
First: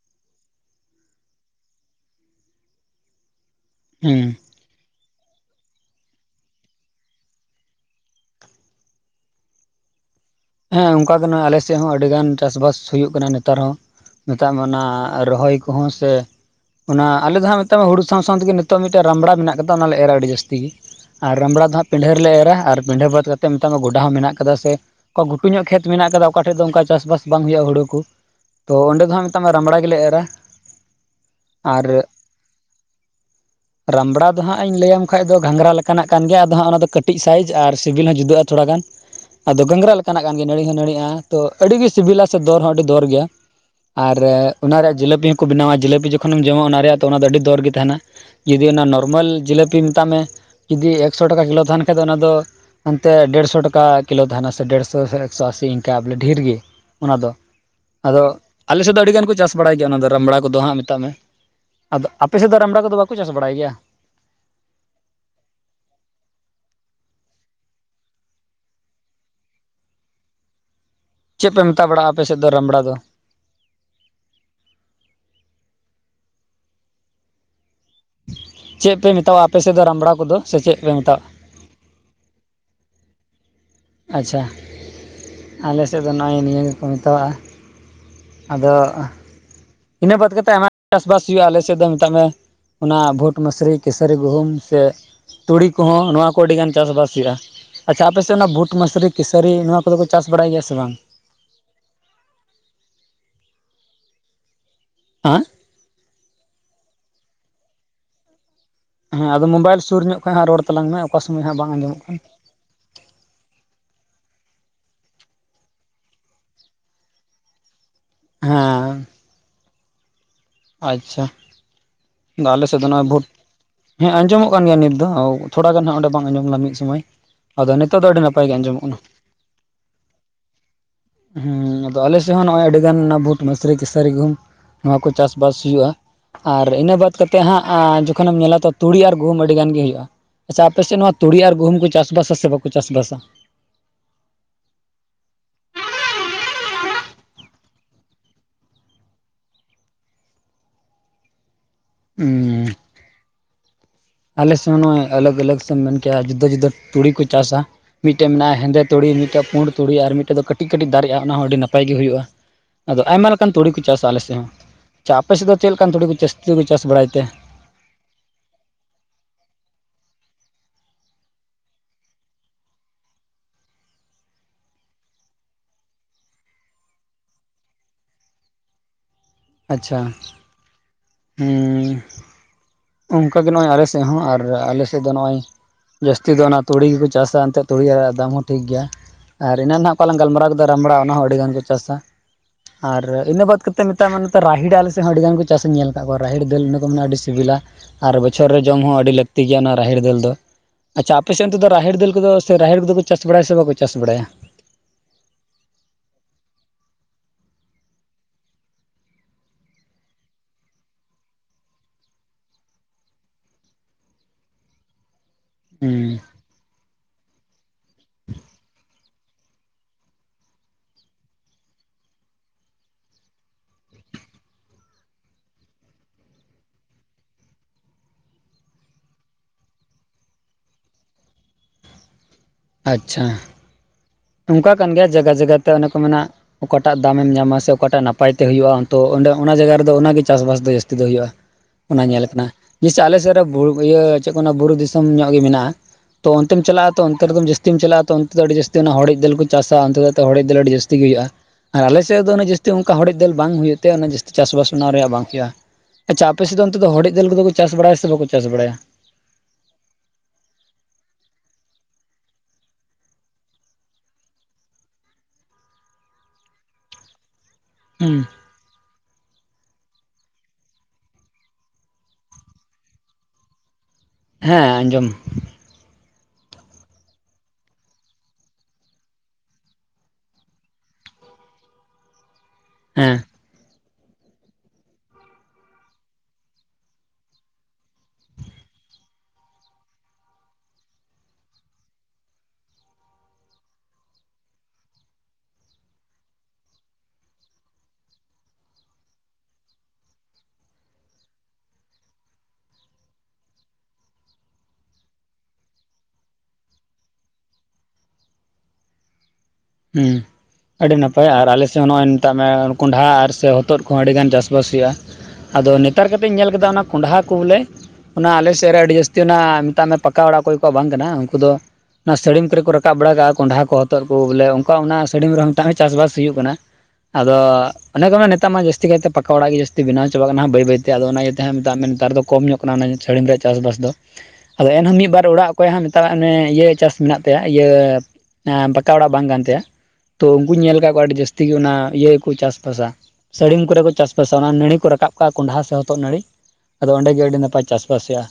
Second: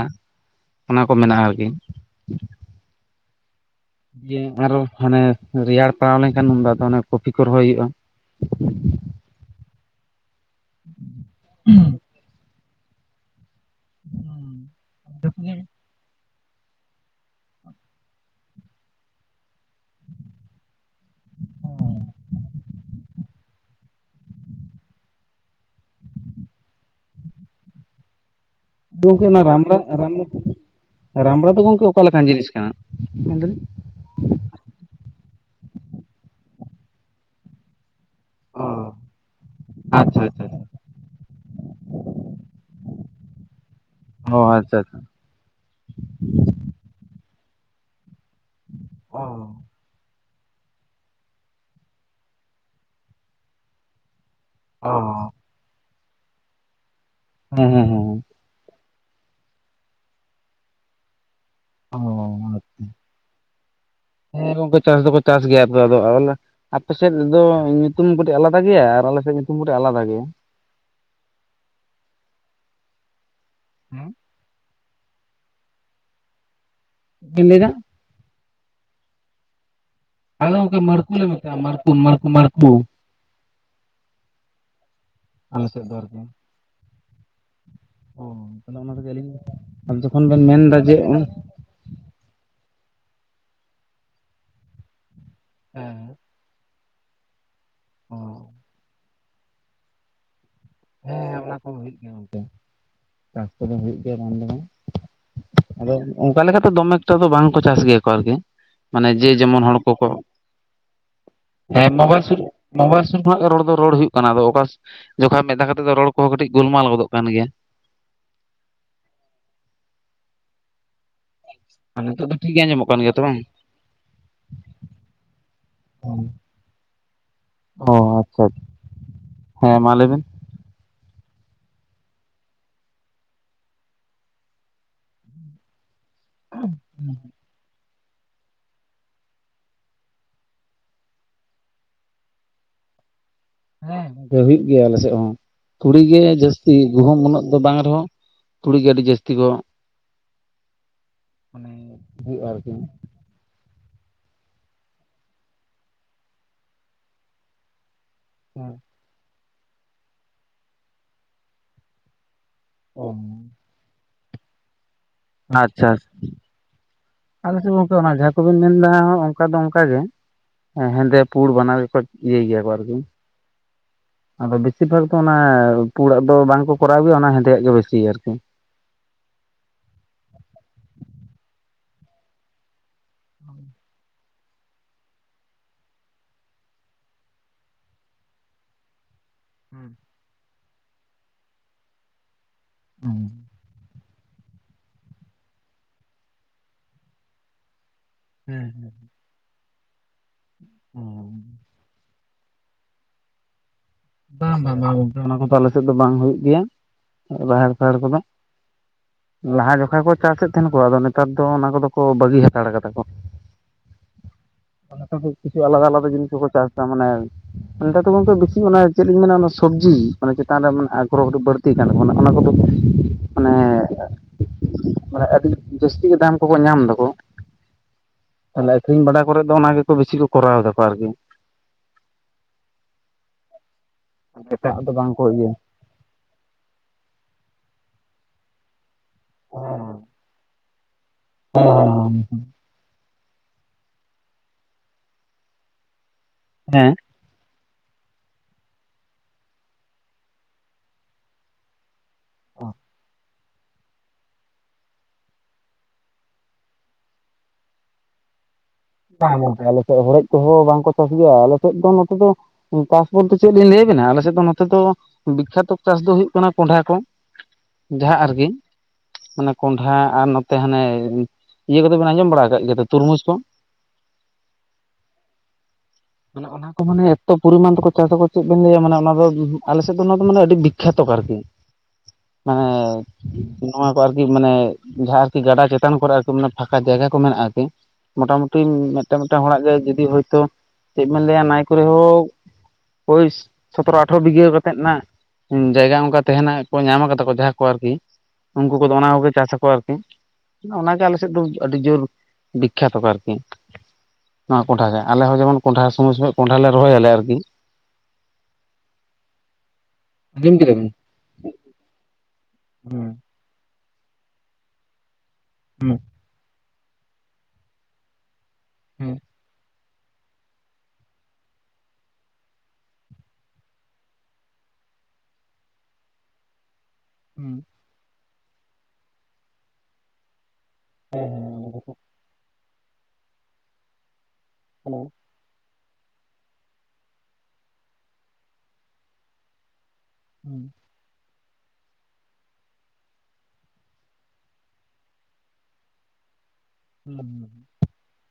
ᱚᱱᱟ ᱠᱚ ᱢᱮᱱᱟᱜ-ᱟ ᱟᱨᱠᱤ ᱦᱮᱸ ᱟᱨᱚ ᱦᱟᱱᱮ ᱨᱮᱭᱟᱲ ᱯᱟᱲᱟᱣ ᱞᱮᱱᱠᱷᱟᱱ ᱩᱱ ᱚᱱᱮ ᱠᱚᱯᱷᱤ ᱠᱚ ᱨᱚᱦᱚᱭ ᱦᱩᱭᱩᱜᱼᱟ ᱦᱮᱸ ᱚᱱᱠᱟ ᱜᱮ ᱱᱟᱜ ᱟᱞᱮᱥᱮᱫ ᱦᱚᱸ ᱟᱹᱰᱤ ᱜᱟᱱ ᱪᱟᱥ ᱵᱟᱥ ᱦᱩᱭᱩᱜ ᱠᱟᱱᱟ ᱱᱮᱛᱟᱨ ᱦᱚᱸ ᱢᱮᱛᱟᱜ ᱢᱮ ᱚᱱᱟ ᱨᱚᱦᱚᱭ ᱠᱚᱦᱚᱸ ᱥᱮ ᱚᱱᱟ ᱟᱞᱮ ᱫᱟᱜ ᱢᱮᱛᱟᱜ ᱢᱮ ᱦᱩᱲᱩ ᱥᱟᱶ ᱥᱟᱶᱛᱮ ᱱᱤᱛᱚᱜ ᱢᱤᱫᱴᱮᱱ ᱨᱟᱢᱲᱟ ᱢᱮᱱᱟᱜ ᱟᱠᱟᱫᱟ ᱚᱱᱟᱞᱮ ᱮᱨᱟ ᱟᱹᱰᱤ ᱡᱟᱹᱥᱛᱤ ᱜᱤ ᱟᱨ ᱨᱟᱢᱲᱟ ᱫᱚ ᱦᱟᱸᱜ ᱯᱤᱰᱷᱟᱹ ᱨᱮᱞᱮ ᱮᱨᱟ ᱟᱨ ᱯᱤᱰᱷᱟᱹ ᱵᱟᱫᱽ ᱠᱟᱛᱮ ᱢᱮᱛᱟᱢᱟ ᱜᱚᱰᱟ ᱦᱚᱸ ᱢᱮᱱᱟᱜ ᱠᱟᱫᱟ ᱥᱮ ᱚᱠᱟ ᱜᱷᱩᱴᱩ ᱧᱚᱜ ᱠᱷᱮᱛ ᱢᱮᱱᱟᱜ ᱠᱟᱫᱟ ᱚᱠᱟ ᱴᱷᱮᱡ ᱫᱚ ᱚᱱᱠᱟ ᱪᱟᱥᱵᱟᱥ ᱵᱟᱝ ᱦᱩᱭᱩᱜᱼᱟ ᱦᱩᱲᱩ ᱠᱚ ᱛᱚ ᱚᱸᱰᱮ ᱫᱚ ᱫᱩᱠ ᱦᱟᱸᱜ ᱢᱮᱛᱟᱜ [inaudible] ᱢᱮ ᱨᱟᱢᱲᱟ ᱜᱮᱞᱮ ᱨᱟᱢᱼᱼ ᱮᱨᱟ ᱨᱟᱢᱲᱟ ᱫᱚ ᱟᱨ ᱜᱚᱝᱠᱮ ᱚᱠᱟ ᱞᱮᱠᱟᱱ ᱡᱤᱱᱤᱥ ᱠᱟᱱᱟ ᱢᱮᱱᱫᱟᱞᱤᱧ ᱨᱟᱢᱲᱟ ᱫᱚ ᱦᱟᱸᱜ ᱤᱧ ᱞᱟᱹᱭᱟᱢ ᱠᱷᱟᱱ ᱫᱚ ᱜᱷᱟᱸᱜᱽᱨᱟ ᱞᱮᱠᱟ ᱱᱟᱜ ᱠᱟᱱ ᱜᱮᱭᱟ ᱟᱫᱚ ᱦᱟᱸᱜ ᱚᱱᱟᱫᱚ ᱠᱟᱹᱴᱤᱡ ᱥᱟᱭᱤᱡᱽ ᱟᱨ ᱥᱤᱵᱤᱞ ᱦᱚᱸ ᱡᱩᱫᱟᱹᱜᱼᱟ ᱚ ᱛᱷᱚᱲᱟ ᱜᱟᱱ ᱟᱫᱚ ᱜᱷᱟᱝᱨᱟ ᱟᱪᱪᱷᱟ ᱞᱮᱠᱟᱱᱟᱜ ᱠᱟᱱ ᱟᱪᱪᱷᱟ ᱜᱮᱭᱟ ᱱᱟᱹᱲᱤ ᱦᱚᱸ ᱱᱟᱹᱲᱤᱜᱼᱟ ᱛᱚ ᱟᱹᱰᱤ ᱜᱮ ᱥᱤᱵᱤᱞᱟ ᱥᱮ ᱫᱚᱨ ᱦᱚᱸ ᱟᱹᱰᱤ ᱫᱚᱨ ᱜᱮᱭᱟ ᱟᱨ ᱚ ᱚᱱᱟ ᱟᱪᱪᱷᱟ ᱟᱪᱪᱷᱟ ᱨᱮᱭᱟᱜ ᱡᱤᱞᱟᱹᱯᱤ ᱦᱚᱸᱠᱚ ᱵᱮᱱᱟᱣᱟ ᱡᱤᱞᱟᱹᱯᱤ ᱡᱚᱠᱷᱚᱱᱮᱢ ᱡᱚᱢᱟ ᱚᱱᱟ ᱨᱮᱭᱟᱜ ᱚᱱᱟ ᱫᱚ ᱟᱹᱰᱤ ᱫᱚᱨ ᱜᱮ ᱛᱟᱦᱮᱱᱟ ᱡᱩᱫᱤ ᱚᱱᱟ ᱚ ᱱᱚᱨᱢᱟᱞ ᱡᱤᱞᱟᱹᱯᱤ ᱢᱮᱛᱟᱜ ᱢᱮ ᱡᱩᱫᱤ ᱮᱠᱥᱚ ᱴᱟᱠᱟ ᱠᱤᱞᱳ ᱛᱟᱦᱮᱱ ᱠᱷᱟᱱ ᱫᱚ ᱚᱱᱟ ᱫᱚ ᱦᱟᱱᱛᱮ ᱰᱮᱲᱥᱚ ᱴᱟᱠᱟ ᱠᱤᱞᱳ ᱛᱟᱦᱮᱱᱟ ᱥᱮ ᱚ ᱰᱮᱲᱥᱚ ᱮᱠᱥᱚ ᱟᱥᱤ ᱤᱱᱠᱟᱹ ᱵᱚᱞᱮ ᱰᱷᱮᱨ ᱜᱮ ᱚᱱᱟ ᱫᱚ ᱦᱮᱸ ᱦᱮᱸ ᱦᱮᱸ ᱟᱫᱚ ᱟᱞᱮ ᱥᱮᱫ ᱫᱚ ᱟᱹᱰᱤ ᱜᱟᱱ ᱠᱚ ᱪᱟᱥ ᱵᱟᱲᱟᱭ ᱜᱮᱭᱟ ᱚᱱᱟ ᱫᱚ ᱨᱟᱢᱲᱟ ᱠᱚᱫᱚ ᱦᱟᱸᱜ ᱢᱮᱛᱟᱜ ᱢᱮ ᱚ ᱟᱫᱚ ᱟᱯᱮ ᱥᱮᱫ ᱫᱚ ᱨᱟᱢᱲᱟ ᱠᱚᱫᱚ ᱵᱟᱠᱚ ᱪᱟᱥ ᱵᱟᱲᱟᱭ ᱜᱮᱭᱟ ᱦᱮᱸ ᱜᱚᱝᱠᱮ ᱪᱟᱥ ᱫᱚᱠᱚ ᱪᱟᱥ ᱜᱮᱭᱟ ᱟᱫᱚ ᱟᱯᱮ ᱥᱮᱫ ᱫᱚ ᱧᱩᱛᱩᱢ ᱠᱟᱹᱴᱤᱡ ᱟᱞᱟᱫᱟ ᱜᱮᱭᱟ ᱟᱨ ᱟᱞᱮ ᱥᱮᱫ ᱧᱩᱛᱩᱢ ᱠᱟᱹᱴᱤᱡ ᱟᱞᱟᱫᱟ ᱜᱮᱭᱟ ᱪᱮᱫ ᱯᱮ ᱢᱮᱛᱟ ᱵᱟᱲᱟᱜᱼᱟ ᱟᱯᱮ ᱥᱮᱫ ᱫᱚ ᱨᱟᱢᱵᱲᱟ ᱫᱚ ᱦᱮᱸ [inaudible] ᱞᱟᱹᱭᱮᱫᱟ ᱪᱮᱫ ᱯᱮ ᱢᱮᱛᱟᱜᱼᱟ ᱟᱯᱮ ᱥᱮᱫ ᱫᱚ ᱨᱟᱢᱵᱽᱲᱟ ᱠᱚᱫᱚ ᱥᱮ ᱪᱮᱫ ᱯᱮ ᱢᱮᱛᱟᱜᱼᱟ ᱠᱟᱢᱟᱨ ᱠᱩ ᱢᱟᱨ ᱠᱩ ᱢᱟᱨ ᱠᱩᱼᱼ [unintelligible] ᱟᱪᱪᱷᱟ ᱟᱞᱮ ᱥᱮᱫ ᱫᱚ ᱱᱚᱜᱼᱚᱭ ᱱᱤᱭᱟᱹ ᱜᱮᱠᱚ ᱢᱮᱛᱟᱣᱟᱜᱼᱟ ᱚ ᱟᱫᱚ ᱚᱱᱟ ᱫᱚ ᱟᱞᱤᱧ [inaudible] ᱤᱱᱟᱹ ᱵᱟᱫ ᱠᱟᱛᱮ ᱟᱭᱢᱟ ᱪᱟᱥᱵᱟᱥ ᱦᱩᱭᱩᱜᱼᱟ ᱟᱞᱮᱼᱼ ᱥᱮᱫ ᱫᱚ ᱢᱮᱛᱟᱜ ᱢᱮ ᱚᱱᱟ ᱵᱷᱩᱴ ᱢᱟᱥᱨᱤ ᱠᱮᱥᱟᱨᱤ ᱜᱩᱦᱩᱢ ᱥᱮ ᱛᱩᱲᱤ ᱠᱚᱦᱚᱸ ᱱᱚᱣᱟ ᱠᱚ ᱟᱹᱰᱤᱜᱟᱱ ᱪᱟᱥᱵᱟᱥ ᱦᱩᱭᱩᱜᱼᱟ ᱟᱪᱪᱷᱟ ᱚ ᱟᱯᱮ ᱥᱮᱫ ᱚᱱᱟ ᱵᱷᱩᱴ ᱢᱟᱥᱨᱤᱼᱼ ᱠᱤᱥᱟᱹᱨᱤ ᱱᱚᱣᱟ ᱠᱚᱫᱚ ᱠᱚ ᱪᱟᱥ ᱵᱟᱲᱟᱭ ᱜᱮᱭᱟ ᱥᱮ ᱵᱟᱝ ᱦᱮᱸ ᱚᱱᱟ ᱠᱚᱦ ᱦᱩᱭᱩᱜ ᱜᱮᱭᱟ ᱜᱚᱝᱠᱮ ᱪᱟᱥ ᱠᱚᱫᱚ ᱦᱩᱭᱩᱜ ᱜᱮᱭᱟ ᱵᱟᱝ ᱫᱚ ᱵᱟᱝ ᱦᱮᱸ ᱟᱫᱚ ᱚᱱᱠᱟ ᱞᱮᱠᱟᱛᱮ ᱫᱚᱢᱮ ᱮᱠᱴᱟ ᱫᱚ ᱵᱟᱝ ᱠᱚ ᱪᱟᱥ ᱜᱮᱭᱟ ᱠᱚ ᱟᱨᱠᱤ ᱢᱟᱱᱮ ᱦᱮᱸ ᱡᱮ ᱟᱫᱚ ᱡᱮᱢᱚᱱ ᱦᱚᱲ ᱢᱳᱵᱟᱭᱤᱞ ᱥᱩᱨ ᱠᱚᱠᱚ ᱧᱚᱜ ᱠᱷᱚᱱ ᱦᱟᱸᱜ ᱨᱚᱲ ᱛᱟᱞᱟᱝ ᱢᱮ ᱚᱠᱟ ᱥᱚᱢᱚᱭ ᱦᱟᱸᱜ ᱵᱟᱝ [inaudible] ᱦᱮᱸ ᱟᱸᱡᱚᱢᱚᱜ ᱠᱟᱱ ᱢᱟᱭᱤᱞ ᱢᱚᱸᱵᱟᱭᱤᱞ ᱥᱩᱨ ᱠᱷᱚᱱᱟᱜ ᱜᱮ ᱨᱚᱲ ᱫᱚ ᱨᱚᱲ ᱦᱩᱭᱩᱜ ᱠᱟᱱᱟ ᱟᱫᱚ ᱚᱠᱟ ᱡᱚᱠᱷᱟᱱ ᱢᱤᱫ ᱫᱷᱟᱣ ᱠᱟᱛᱮᱫ ᱨᱚᱲ ᱠᱚ ᱠᱟᱸᱴᱤᱡ ᱜᱳᱞᱢᱟᱞ ᱜᱚᱫᱚᱜ ᱠᱟᱱ ᱜᱮᱭᱟ ᱦᱮᱸᱼᱼ ᱟᱪᱪᱷᱟ ᱟᱨ ᱱᱤᱛᱚᱜ ᱫᱚ ᱟᱫᱚ ᱴᱷᱤᱠ ᱜᱮ ᱟᱞᱮ ᱥᱮᱫ ᱟᱸᱡᱚᱢᱚᱜ ᱫᱚ ᱠᱟᱱ ᱱᱚᱜᱼᱚᱭ ᱜᱮᱭᱟ ᱛᱚ ᱵᱷᱩᱴ ᱵᱟᱝ ᱦᱮᱸ ᱟᱸᱡᱚᱢᱚᱜ ᱠᱟᱱ ᱜᱮᱭᱟ ᱱᱤᱛ ᱫᱚ ᱛᱷᱚᱲᱟ ᱜᱟᱱ ᱦᱟᱜ ᱚᱸᱰᱮ ᱵᱟᱝ ᱟᱸᱡᱚᱢ ᱞᱮᱱᱟ ᱢᱤᱫ ᱥᱚᱢᱚᱭ ᱟᱫᱚ ᱚ ᱱᱤᱛᱚᱜ ᱫᱚ ᱟᱹᱰᱤ ᱟᱪᱪᱷᱟ ᱱᱟᱯᱟᱭ ᱜᱮ ᱟᱸᱡᱚᱢᱚᱜ ᱠᱟᱱᱟ ᱦᱮᱸ ᱢᱟ ᱞᱟᱹᱭ ᱵᱤᱱ ᱦᱮᱸ ᱟᱫᱚ ᱟᱞᱮᱥᱮᱫ ᱦᱚᱸ ᱱᱚᱜ ᱚᱭ ᱟᱹᱰᱤ ᱜᱟᱱ ᱵᱩᱦᱩᱛ ᱢᱟᱥᱨᱤ ᱠᱮᱥᱟᱨᱤ ᱜᱩᱦᱩᱢ ᱱᱚᱣᱟ ᱠᱚ ᱪᱟᱥ ᱵᱟᱥ ᱦᱩᱭᱩᱜᱼᱟ ᱟᱨ ᱤᱱᱟᱹ ᱵᱟᱫᱽ ᱠᱟᱛᱮᱫ ᱦᱟᱸᱜ ᱡᱚᱠᱷᱚᱱᱮᱢ ᱧᱮᱞᱟ ᱛᱚ ᱛᱩᱲᱤ ᱟᱨ ᱜᱩᱦᱩᱢ ᱟᱹᱰᱤ ᱜᱟᱱ ᱜᱮ ᱦᱩᱭᱩᱜᱼᱟ ᱟᱪᱪᱷᱟ ᱟᱯᱮ ᱥᱮᱫ ᱱᱚᱣᱟ ᱛᱩᱲᱤ ᱟᱨ ᱜᱩᱦᱩᱢ ᱠᱚ ᱪᱟᱥᱟᱵᱟᱥ ᱟᱥᱮ ᱵᱟᱠᱚ ᱪᱟᱥᱵᱟᱥᱟ ᱦᱮᱸ ᱦᱩᱭᱩᱜ ᱜᱮᱭᱟ ᱟᱞᱮ ᱥᱮᱫ ᱦᱚᱸ ᱛᱩᱲᱤ ᱜᱮ ᱡᱟᱹᱥᱛᱤ ᱜᱩᱦᱩᱢ ᱩᱱᱟᱹᱜ ᱫᱚ ᱵᱟᱝ ᱨᱮᱦᱚᱸ ᱛᱩᱲᱤ ᱜᱮ ᱟᱹᱰᱤ ᱡᱟᱹᱥᱛᱤ ᱠᱚ ᱢᱟᱱᱮ ᱦᱩᱭᱩᱜᱼᱟ ᱟᱨᱠᱤ [unintelligible] ᱟᱞᱮᱥᱮᱫ ᱦᱚᱸ ᱱᱚᱜᱼᱚᱭ ᱟᱞᱟᱜᱽ ᱟᱞᱟᱜᱽ ᱥᱮᱢ ᱢᱮᱱ ᱠᱮᱭᱟ ᱡᱩᱫᱟᱹ ᱡᱩᱫᱟᱹ ᱛᱩᱲᱤ ᱠᱚ ᱪᱟᱥᱟ ᱢᱤᱫᱴᱮᱱ ᱢᱮᱱᱟᱜᱼᱟ ᱦᱮᱸᱫᱮ ᱛᱩᱲᱤ ᱢᱤᱫᱴᱟᱝ ᱯᱩᱸᱰ ᱛᱩᱲᱤ ᱟᱨ ᱢᱤᱫᱴᱮᱡ ᱫᱚ ᱠᱟᱹᱴᱤᱡ ᱠᱟᱹᱴᱤᱡ ᱫᱟᱨᱮᱜᱼᱟ ᱚᱱᱟᱦᱚ ᱟᱹᱰᱤ ᱱᱟᱯᱟᱭ ᱜᱮ ᱦᱩᱭᱩᱜᱼᱟ ᱟᱫᱚ ᱚ ᱟᱭᱢᱟ ᱞᱮᱠᱟᱱ ᱛᱩᱲᱤ ᱠᱚ ᱪᱟᱥ ᱟᱮᱥᱮᱫ ᱦᱚᱸ ᱟᱯᱮᱥᱮᱫ ᱫᱚ ᱪᱮᱫ ᱞᱮᱠᱟᱱ ᱛᱩᱲᱤ ᱠᱚ ᱡᱟᱹᱥᱛᱤ ᱛᱮᱠᱚ ᱪᱟᱥ ᱵᱟᱲᱟᱭ ᱛᱮ ᱟᱞᱪᱮᱫ ᱜᱚᱝᱠᱮ ᱚᱱᱟ ᱡᱟᱦᱟᱸ ᱠᱚᱵᱮᱱ ᱢᱮᱱ ᱮᱫᱟ ᱚᱱᱠᱟ ᱫᱚ ᱚᱱᱠᱟ ᱜᱮ ᱦᱮᱸ ᱦᱮᱸᱫᱮ ᱯᱩᱲ ᱵᱟᱱᱟᱨ ᱜᱮᱠᱚ ᱤᱭᱟᱹᱭ ᱜᱮᱭᱟ ᱠᱚ ᱟᱨᱠᱤ ᱟᱫᱚ ᱵᱮᱥᱤᱨ ᱵᱷᱟᱜ ᱫᱚ ᱚᱱᱟ ᱯᱩᱲᱟᱜ ᱫᱚ ᱵᱟᱝᱠᱚ ᱠᱚᱨᱟᱣ ᱜᱮᱭᱟ ᱚᱱᱟ ᱦᱮᱸᱫᱮᱭᱟᱜ ᱜᱮ ᱵᱮᱥᱤ ᱟᱨᱠᱤ ᱟᱪᱪᱷᱟ ᱦᱮ ᱚᱱᱠᱟᱜᱮ ᱱᱚᱜᱚᱭ ᱟᱞᱮ ᱥᱮᱫ ᱦᱚᱸ ᱟᱨ ᱟᱞᱮ ᱥᱮᱫ ᱫᱚ ᱱᱚᱜᱼᱚᱭ ᱡᱟᱹᱥᱛᱤ ᱫᱚ ᱚᱱᱟ ᱛᱩᱲᱤ ᱜᱮᱠᱚ ᱪᱟᱥᱟ ᱮᱱᱛᱮᱫ ᱛᱩᱲᱤ ᱨᱮᱭᱟᱜ ᱫᱟᱢ ᱦᱚᱸ ᱴᱷᱤᱠ ᱜᱮᱭᱟ ᱟᱨ ᱮᱱᱟᱱ ᱱᱟᱦᱟᱜ ᱚᱠᱟ ᱞᱟᱝ ᱜᱟᱞᱢᱟᱨᱟᱣ ᱠᱮᱫᱟ ᱨᱟᱢᱲᱟ ᱚᱱᱟ ᱦᱚᱸᱚᱸ ᱟᱹᱰᱤ ᱜᱟᱱ ᱠᱚ ᱪᱟᱥᱟ ᱟᱨ ᱤᱱᱟᱹ ᱵᱟᱫᱽ ᱠᱟᱛᱮᱫ ᱱᱚᱛᱮ ᱢᱮᱛᱟᱜ ᱢᱮ ᱱᱚᱛᱮ ᱨᱟᱦᱮᱲ ᱟᱞᱮᱥᱮᱫ ᱦᱚᱸ ᱟᱹᱰᱤ ᱜᱟᱱ ᱠᱚ ᱪᱟᱥ ᱧᱮᱞ ᱟᱠᱟᱫᱟ ᱨᱟᱦᱮᱲ ᱫᱟᱹᱞ ᱤᱱᱟ ᱠᱚ ᱢᱟᱱᱮ ᱟᱹᱰᱤ ᱥᱤᱵᱤᱞᱟ ᱟᱨ ᱵᱚᱪᱷᱚᱨ ᱨᱮ ᱡᱚᱢ ᱦᱚᱸ ᱟᱹᱰᱤ ᱞᱟᱹᱠᱛᱤ ᱜᱮᱭᱟ ᱚᱱᱟ ᱨᱟᱦᱮᱲ ᱫᱟᱹᱞ ᱫᱚ ᱟᱪᱪᱷᱟ ᱟᱯᱮ ᱥᱮᱱ ᱛᱮᱫᱚ ᱨᱟᱦᱮᱲ ᱫᱟᱹᱞ ᱠᱚᱫᱚ ᱥᱮ ᱨᱟᱦᱮᱲ ᱠᱚᱫᱚ ᱠᱚ ᱪᱟᱥ ᱵᱟᱲᱟᱭᱟ ᱥᱮ ᱵᱟᱠᱚ ᱪᱟᱥ ᱵᱟᱲᱟᱭᱟ ᱵᱟᱝ ᱵᱟᱝ ᱜᱟᱢᱠᱮ ᱚᱱᱟ ᱠᱚᱫᱚ ᱟᱞᱮ ᱥᱮᱫ ᱫᱚ ᱵᱟᱝ ᱦᱩᱭᱩᱜ ᱜᱮᱭᱟ ᱨᱟᱦᱮᱲ ᱯᱟᱦᱮᱲ ᱠᱚᱫᱚ ᱞᱟᱦᱟ ᱡᱚᱠᱟᱡ ᱠᱚ ᱪᱟᱥᱮᱫ ᱛᱟᱦᱮᱸᱱ ᱠᱚ ᱟᱫᱚ ᱱᱮᱛᱟᱨ ᱫᱚ ᱚᱱᱟ ᱠᱚᱫᱚ ᱠᱚ ᱵᱟᱹᱜᱤ ᱦᱟᱛᱟᱲ ᱠᱟᱫᱟ ᱠᱚ ᱚᱱᱟᱠᱟ ᱠᱤᱪᱷᱩ ᱟᱞᱟᱫᱟ ᱦᱮᱸ ᱟᱞᱟᱫᱟ ᱡᱤᱱᱤᱥ ᱠᱚᱠᱚ ᱪᱟᱥ ᱮᱫᱟ ᱢᱟᱱᱮ ᱱᱮᱛᱟᱨ ᱫᱚ ᱜᱚᱢᱠᱮ ᱵᱮᱥᱤ ᱚᱱᱮ ᱪᱮᱫᱤᱧ ᱢᱮᱱᱟ ᱚᱱᱟ ᱥᱚᱵᱽᱡᱤ ᱢᱟᱱᱮ ᱪᱮᱛᱟᱱ ᱨᱮ ᱟᱜᱽᱨᱚᱦᱚ ᱵᱟᱹᱲᱛᱤ ᱟᱠᱟᱱ ᱛᱟᱠᱚᱣᱟ ᱮ ᱚᱱᱟ ᱠᱚᱫᱚ ᱢᱟᱱᱮ ᱢᱟᱱᱮ ᱟᱹᱰᱤ ᱡᱟᱹᱥᱛᱤ ᱜᱮ ᱫᱟᱢ ᱠᱚᱠᱚ ᱧᱟᱢ ᱫᱟᱠᱚ ᱛᱟᱦᱚᱞᱮ ᱟᱠᱷᱨᱤᱧ ᱵᱟᱲᱟ ᱠᱚᱨᱮᱫ ᱫᱚ ᱚᱱᱟ ᱜᱮᱠᱚ ᱵᱮᱥᱤ ᱠᱚ ᱠᱚᱨᱟᱣ ᱫᱟᱠᱚ ᱟᱨᱠᱤ ᱟᱪᱪᱷᱟ ᱚᱱᱠᱟ ᱮᱴᱟᱜ ᱫᱚ ᱠᱟᱱ ᱜᱮᱭᱟ ᱵᱟᱝᱠᱚ ᱡᱟᱭᱜᱟ ᱤᱭᱟᱹ ᱡᱟᱭᱜᱟᱛᱮ ᱚᱱᱮ ᱠᱚ ᱢᱮᱱ ᱚᱠᱟᱴᱟᱜ ᱫᱟᱢᱮᱢ ᱧᱟᱢᱟ ᱥᱮ ᱚᱠᱟᱴᱟᱜ ᱱᱟᱯᱟᱭ ᱛᱮ ᱦᱩᱭᱩᱜᱼᱟ ᱛᱚ ᱚᱱᱰᱮ ᱚᱱᱟ ᱡᱟᱭᱜᱟ ᱨᱮᱫᱚ ᱚᱱᱟᱜᱮ ᱪᱟᱥᱵᱟᱥ ᱫᱚ ᱡᱟᱹᱥᱛᱤ ᱫᱚ ᱦᱩᱭᱩᱜᱼᱟ ᱚᱱᱟ ᱧᱮᱞ ᱟᱠᱟᱱᱟ ᱡᱮᱭᱥᱮ ᱟᱞᱮᱥᱮᱫ ᱨᱮ ᱤᱭᱟᱹ ᱪᱮᱫ ᱠᱚ ᱚᱱᱟ ᱵᱩᱨᱩ ᱫᱤᱥᱚᱢ ᱧᱚᱜ ᱜᱮ ᱢᱮᱱᱟᱜᱼᱟ ᱛᱚ ᱚᱱᱛᱮᱢ ᱦᱮᱸ ᱪᱟᱞᱟᱜᱼᱟ ᱛᱚ ᱚᱢ ᱡᱟᱹᱥᱛᱤᱢ ᱪᱟᱞᱟᱜᱼᱟ ᱚᱱᱛᱮ ᱫᱚ ᱟᱹᱰᱤ ᱡᱟᱥᱛᱤ ᱚᱱᱟ ᱦᱚᱲᱮᱫ ᱫᱟᱹᱞ ᱠᱚ ᱪᱟᱥᱟ ᱚᱱᱛᱮ ᱫᱚ ᱦᱚᱲᱮᱫ ᱫᱟᱹᱞ ᱟᱹᱰᱤ ᱡᱟᱹᱥᱛᱤ ᱜᱮ ᱦᱩᱭᱩᱜᱼᱟ ᱟᱨ ᱟᱞᱮ ᱫᱚ ᱡᱟᱹᱥᱛᱤ ᱚᱱᱠᱟ ᱦᱚᱲᱮᱡ ᱫᱟᱹᱞ ᱵᱟᱝ ᱦᱩᱭᱩᱜ ᱛᱟᱭ ᱡᱟᱹᱥᱛᱤ ᱪᱟᱥᱵᱟᱥ ᱚᱱᱟ ᱨᱮᱭᱟᱜ ᱵᱟᱝ ᱦᱩᱭᱩᱜᱼᱟ ᱟᱪᱪᱷᱟ ᱟᱯᱮᱥᱮᱫ ᱫᱚ ᱚᱱᱛᱮ ᱦᱚᱲᱮᱫ ᱫᱟᱹᱞ ᱠᱚᱫᱚ ᱠᱚ ᱪᱟᱥ ᱵᱟᱲᱟᱭᱟ ᱥᱮ ᱵᱟᱠᱚ ᱪᱟᱥ ᱵᱟᱲᱟᱭᱟ ᱵᱟᱝᱟ ᱜᱚᱢᱠᱮ ᱟᱞᱮᱥᱮᱫ ᱦᱚᱲᱮᱫ ᱠᱚᱦᱚᱸ ᱵᱟᱝᱠᱚ ᱪᱟᱥ ᱜᱮᱭᱟ ᱟᱞᱮ ᱥᱮᱫ ᱫᱚ ᱱᱚᱛᱮ ᱫᱚ ᱪᱟᱥ ᱵᱚᱞᱛᱮ ᱪᱮᱫ ᱞᱤᱧ ᱞᱟᱹᱭᱟᱵᱮᱱᱟ ᱟᱞᱮ ᱥᱮᱫ ᱫᱚ ᱱᱚᱛᱮ ᱫᱚ ᱵᱤᱠᱠᱷᱟᱛᱚ ᱪᱟᱥ ᱫᱚ ᱦᱩᱭᱩᱜ ᱠᱟᱱᱟ ᱠᱚᱸᱰᱷᱟ ᱠᱚ ᱦᱮᱸ ᱡᱟᱦᱟᱸ ᱟᱨᱠᱤ ᱢᱟᱱᱮ ᱠᱚᱸᱰᱷᱟ ᱟᱨ ᱱᱚᱛᱮ ᱦᱟᱱᱮ ᱤᱭᱟᱹ ᱠᱚᱫᱚ ᱵᱮᱱ ᱟᱸᱡᱚᱢ ᱵᱟᱲᱟ ᱟᱠᱟᱫ ᱜᱮᱭᱟ ᱛᱚ ᱛᱩᱨᱢᱩᱡᱽ ᱠᱚ ᱦᱮᱸ ᱟᱸᱡᱚᱢ ᱚᱱᱮ ᱚᱱᱟ ᱢᱟᱱᱮ ᱮᱛᱚ ᱯᱚᱨᱤᱢᱟᱱ ᱛᱮᱠᱚ ᱪᱟᱥᱟᱚ ᱪᱮᱫ ᱵᱮᱱ ᱞᱟᱹᱭᱟ ᱢᱟᱱᱮ ᱚᱱᱟᱫᱚ ᱟᱞᱮᱥᱮᱫ ᱫᱚ ᱚᱱᱟ ᱫᱚ ᱢᱟᱱᱮ ᱟᱹᱰᱤ ᱵᱤᱠᱠᱷᱟᱛᱚ ᱟᱨᱠᱤ ᱢᱟᱱᱮ ᱦᱮᱸ ᱱᱚᱣᱟ ᱠᱚ ᱟᱨᱠᱤ ᱢᱟᱱᱮ ᱡᱟᱦᱟᱸ ᱟᱨᱠᱤ ᱜᱟᱰᱟ ᱪᱮᱛᱟᱱ ᱠᱚᱨᱮ ᱟᱨᱠᱤ ᱢᱟᱱᱮ ᱯᱷᱟᱸᱠᱟ ᱡᱟᱭᱜᱟ ᱠᱚ ᱢᱮᱱᱟᱜᱼᱟ ᱟᱨᱠᱤ ᱢᱚᱴᱟᱢᱩᱴᱤ ᱢᱤᱫᱴᱟᱝ ᱢᱤᱫᱴᱟᱝ ᱦᱚᱲᱟᱜ ᱜᱮ ᱡᱩᱫᱤ ᱦᱚᱭᱛᱳ ᱪᱮᱫ ᱵᱮᱱ ᱞᱟᱹᱭᱟ ᱱᱟᱭ ᱠᱚᱨᱮ ᱦᱚᱸ ᱯᱳᱭ ᱥᱚᱛᱨᱚ ᱟᱴᱷᱨᱚ ᱵᱤᱜᱷᱟᱹ ᱠᱟᱛᱮᱫ ᱱᱟᱜ ᱡᱟᱭᱜᱟ ᱚᱱᱠᱟ ᱛᱟᱦᱮᱱᱟ ᱠᱚ ᱧᱟᱢ ᱠᱟᱫᱟ ᱠᱚ ᱡᱟᱦᱟᱸ ᱠᱚ ᱟᱨᱠᱤ ᱩᱱᱠᱩ ᱠᱚᱫᱚ ᱚᱱᱟ ᱠᱚᱜᱮ ᱪᱟᱥᱟ ᱟᱠᱚ ᱟᱨᱠᱤ ᱚᱱᱟᱜᱮ ᱟᱞᱮᱥᱮᱫ ᱫᱚ ᱟᱹᱰᱤ ᱡᱩᱨ ᱵᱤᱠᱠᱷᱟᱛᱚ ᱠᱚ ᱟᱨᱠᱤ ᱱᱚᱣᱟ ᱠᱚᱸᱰᱷᱟ ᱨᱮ ᱟᱞᱮ ᱦᱚᱸ ᱡᱮᱢᱚᱱ ᱠᱚᱸᱰᱷᱟ ᱥᱚᱢᱚᱭ ᱥᱚᱢᱚᱭ ᱠᱚᱸᱰᱷᱟᱞᱮ ᱨᱚᱦᱭᱟᱮ ᱟᱨᱠᱤ ᱦᱩᱸ ᱟᱹᱰᱤ ᱱᱟᱯᱟᱭ ᱟᱨ ᱟᱞᱮᱥᱮᱫ ᱦᱚᱸ ᱱᱚᱜᱼᱚᱭ ᱢᱮᱛᱟᱜ ᱢᱮ ᱠᱚᱸᱰᱷᱟ ᱟᱨ ᱥᱮ ᱦᱚᱛᱚᱫ ᱠᱚᱦᱚᱸ ᱟᱹᱰᱤᱜᱟᱱ ᱪᱟᱥᱵᱟᱥ ᱦᱩᱭᱩᱜᱼᱟ ᱟᱫᱚ ᱱᱮᱛᱟᱨ ᱜᱮᱯᱮ ᱧᱮᱞ ᱠᱟᱫᱟ ᱚᱱᱟ ᱠᱚᱸᱰᱟ ᱠᱚ ᱵᱚᱞᱮ, ᱚᱱᱟ ᱟᱞᱮ ᱥᱮᱫ ᱨᱮ ᱟᱹᱰᱤ ᱡᱟᱹᱥᱛᱤ ᱚᱱᱟ ᱱᱮᱛᱟᱨ ᱱᱟᱜ ᱯᱟᱠᱟ ᱚᱲᱟᱜ ᱚᱠᱚᱭ ᱠᱚᱣᱟᱜ ᱵᱟᱝ ᱠᱟᱱᱟ ᱩᱱᱠᱩ ᱫᱚ ᱚᱱᱟ ᱥᱟᱹᱲᱤᱢ ᱠᱚᱨᱮ ᱠᱚ ᱨᱟᱠᱟᱵ ᱵᱟᱲᱟ ᱠᱟᱜᱼᱟ ᱠᱚᱸᱰᱦᱟ ᱠᱚ ᱦᱚᱛᱚᱫ ᱨᱮ ᱠᱚ ᱵᱚᱞᱮ, ᱚᱱᱟ ᱥᱟᱹᱲᱤᱢᱨᱚᱝ ᱦᱚᱸ ᱪᱟᱥᱵᱟᱥ ᱦᱩᱭᱩᱜ ᱠᱟᱱᱟ, ᱟᱫᱚ ᱚᱱ ᱠᱚ ᱢᱟ ᱱᱮᱛᱟᱜ ᱡᱟᱥᱛᱤ ᱠᱟᱭᱛᱮ ᱯᱟᱠᱟ ᱚᱲᱟᱜ ᱜᱮ ᱡᱟᱹᱛᱤ ᱵᱮᱱᱟᱣ ᱪᱟᱵ ᱠᱟᱱᱟ ᱵᱟᱹᱭᱛᱮ ᱵᱟ. ᱭᱛᱮ ᱟᱫᱚ ᱤᱭᱟᱹᱛᱮ ᱱᱮᱛᱟᱨ ᱢᱟ ᱠᱚᱢ ᱧᱚᱜ ᱥᱟᱹᱲᱤᱢ ᱨᱮᱭᱟᱜ ᱪᱟᱥᱵᱟᱥ ᱫᱚ ᱟᱫᱚ ᱮᱱᱦᱚᱸ ᱢᱤᱫ ᱵᱟᱨ ᱚᱲᱟᱜ ᱚᱠᱚᱭ ᱦᱚᱸ ᱢᱮᱛᱟᱜᱟᱜ ᱚᱱᱮ ᱤᱭᱟᱹ ᱪᱟᱥ ᱢᱮᱱᱟᱜ ᱛᱟᱭᱟ ᱤᱭᱟᱹ ᱯᱟᱠᱟ ᱚᱲᱟᱜ ᱵᱟᱝ ᱠᱟᱱ ᱛᱟᱭᱟ᱾ ᱛᱚ ᱩᱱᱠᱩᱧ ᱧᱮᱞ ᱟᱠᱟᱫ ᱠᱚᱣᱟ ᱟᱹᱰᱤ ᱡᱟᱹᱥᱛᱤ ᱜᱮ ᱚᱱᱟ ᱤᱭᱟᱹ ᱜᱮᱠᱚ ᱪᱟᱥ ᱵᱟᱟᱥᱟ᱾ ᱥᱟᱹᱲᱤᱢ ᱠᱚᱨᱮ ᱠᱚ ᱪᱟᱥᱵᱟᱥᱟ ᱚᱱᱟ ᱱᱟᱹᱲᱤ ᱠᱚ ᱨᱟᱠᱟᱵ ᱠᱟᱜᱼᱟ ᱠᱚᱸᱰᱷᱟᱟ ᱥᱮ ᱦᱚᱛᱚᱫ ᱱᱟᱹᱲᱤ᱾ ᱟᱫᱚ ᱚᱸᱰᱮ ᱜᱮ ᱟᱹᱰᱤ ᱱᱟᱯᱟᱭ ᱪᱟᱥᱵᱟᱥ ᱦᱩᱭᱩᱜᱼᱟ,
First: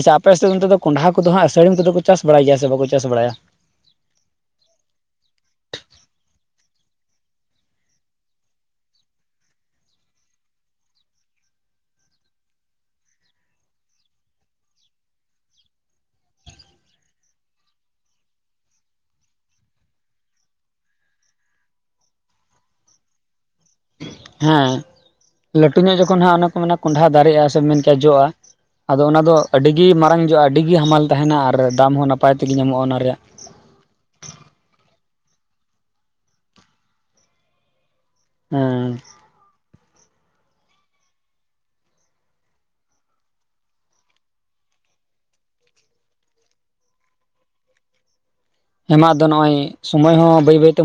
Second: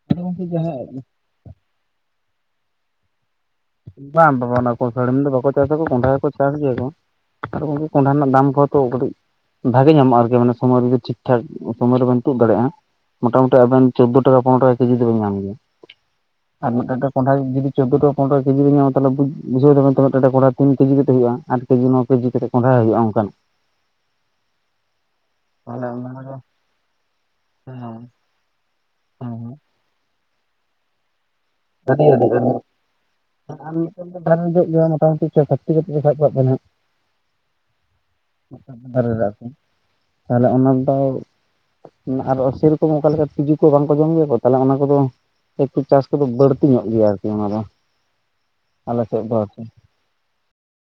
ᱟᱪᱪᱷᱟ ᱟᱯᱮ ᱥᱮᱫ ᱱᱛᱮ ᱫᱚ ᱠᱚᱸᱰᱷᱟ ᱠᱚᱫᱚ ᱦᱟᱸᱜ ᱥᱟᱹᱲᱤᱢ ᱠᱚᱫᱚ ᱠᱚ ᱪᱟᱥ ᱵᱟᱲᱟᱭ ᱜᱮᱭᱟ ᱥᱮ ᱵᱟᱠᱚ ᱪᱟᱥ ᱵᱟᱲᱟᱭᱟ? ᱵᱟᱝ ᱵᱟᱵᱟ ᱚᱱᱟ ᱠᱚ ᱥᱟᱹᱲᱤᱢ ᱫᱚ ᱵᱟᱠᱚ ᱪᱟᱥᱟᱚ ᱠᱚᱸᱰᱷᱟ ᱜᱮᱠᱚ ᱪᱟᱥ ᱜᱮᱭᱟ ᱠᱚ᱾ ᱱᱮᱛᱟᱨ ᱜᱚᱢᱠᱮ ᱠᱚᱸᱰᱷᱟ ᱨᱮᱱᱟᱜ ᱫᱟᱢ ᱠᱚᱦᱚᱸ ᱛᱚ ᱠᱟᱹᱴᱤᱡ ᱵᱷᱟᱜᱮ ᱧᱟᱢᱚᱜᱼᱟ ᱟᱨᱠᱤ ᱢᱟᱱᱮ ᱥᱚᱢᱚᱭ ᱨᱮᱤ ᱴᱷᱤᱠ ᱴᱷᱟᱠ ᱥᱚᱢᱳᱭ ᱨᱮᱵᱮᱱ ᱛᱩᱫ ᱫᱟᱲᱮᱭᱟᱜᱼᱟ᱾ ᱢᱚᱴᱟᱢᱩᱴᱤ ᱟᱵᱮᱱ ᱪᱳᱫ ᱴᱟᱠᱟ ᱯᱚᱱᱮᱨᱚᱟᱠᱟ ᱠᱮᱡᱤ ᱫᱚᱵᱮᱱ ᱧᱟᱢ ᱜᱮᱭᱟ᱾ ᱟᱨ ᱢᱤᱫ ᱢᱤᱫ ᱴᱮᱱ ᱠᱚᱸᱰᱷᱟ ᱡᱩᱫᱤ ᱪᱳᱫᱽᱳᱚ ᱴᱟ ᱯᱚᱱᱨᱚ ᱠᱮᱡᱤ ᱨᱮ ᱧᱟᱢᱟ ᱛᱚᱞᱮ ᱵᱩᱡᱷᱟᱹᱣ ᱛᱵ ᱛᱚᱵ ᱢᱤᱫᱴᱟᱮᱱ ᱠᱚᱰᱦᱟ ᱛᱤᱱ ᱠᱮᱡᱤ ᱠᱟ ᱠᱟᱛᱮ ᱦᱩᱭᱩᱜᱼᱟ ᱟᱴ ᱠᱮᱡᱤ ᱱᱚ ᱠᱮᱡᱤ ᱠᱟ ᱠᱟᱛᱮ ᱠᱚᱸᱦ ᱦᱩᱭᱩᱜ ᱚᱱᱠᱱᱟᱜ᱾ ᱦᱮᱸ ᱞᱟᱹᱴᱩ ᱧᱚᱜ ᱡᱚᱠᱷᱚᱱ ᱦᱟᱸᱜ ᱚᱱᱟ ᱠᱚ ᱢᱮᱱᱟ ᱠᱚᱸᱰᱷᱟ ᱫᱟᱨᱮᱜᱼᱟ ᱥᱮ ᱢᱮᱱ ᱠᱮᱭᱟ ᱡᱚᱜᱼᱟ, ᱟᱫᱚ ᱚᱱᱟ ᱫᱚ ᱟᱹᱰᱤ ᱜᱤ ᱢᱟᱨᱟᱝᱡᱚᱜᱼᱟ ᱟᱹᱰᱤᱜᱮ ᱦᱟᱢᱟᱞ ᱛᱟᱦᱮᱱᱟ, ᱟᱨ [unintelligible] ᱫᱟᱢ ᱦᱚᱸ ᱱᱟᱯᱟᱭ ᱛᱮᱜᱮ ᱧᱟᱢᱚᱜᱼᱟ ᱚᱱᱟ ᱨᱮᱭᱟᱜ ᱟᱨ ᱢᱤᱫᱴᱟᱝ ᱫᱚ ᱫᱮᱢᱚᱜ ᱜᱮᱭᱟ ᱢᱚᱴᱟ ᱢᱩᱴᱤ ᱪᱷᱚ ᱥᱟᱛᱴᱤ ᱠᱚ ᱯᱮ ᱦᱟᱸᱜ᱾ ᱚ ᱦᱮᱸ ᱫᱟᱨᱮ ᱨᱮ ᱟᱨᱠᱤ, ᱛᱟᱦᱚᱞᱮ ᱚᱱᱟ ᱫᱚ ᱟᱨ ᱥᱮᱨᱚᱠᱚᱢ ᱚᱠᱟ ᱞᱮᱠᱟ ᱛᱤᱡᱩ ᱠᱚ ᱵᱟᱝᱠᱚ ᱡᱚᱢ ᱜᱮᱭᱟ ᱠᱚ ᱛᱟᱦᱚᱞᱮ ᱚᱱᱟ ᱠᱚᱫᱚ ᱮᱠᱴᱩ ᱪᱟᱥ ᱠᱚᱫᱚ ᱵᱟᱹᱲ ᱦᱟᱹᱴᱤ ᱧᱚᱜ ᱜᱮᱭᱟ ᱟᱨᱠᱤ ᱢᱟᱱᱮ ᱚᱱᱟ ᱫᱚ ᱱᱚᱜᱼᱚᱭ ᱥᱚᱢᱚᱭ ᱦᱚᱸ ᱵᱟᱹᱭ ᱵᱟᱹᱭᱛᱮ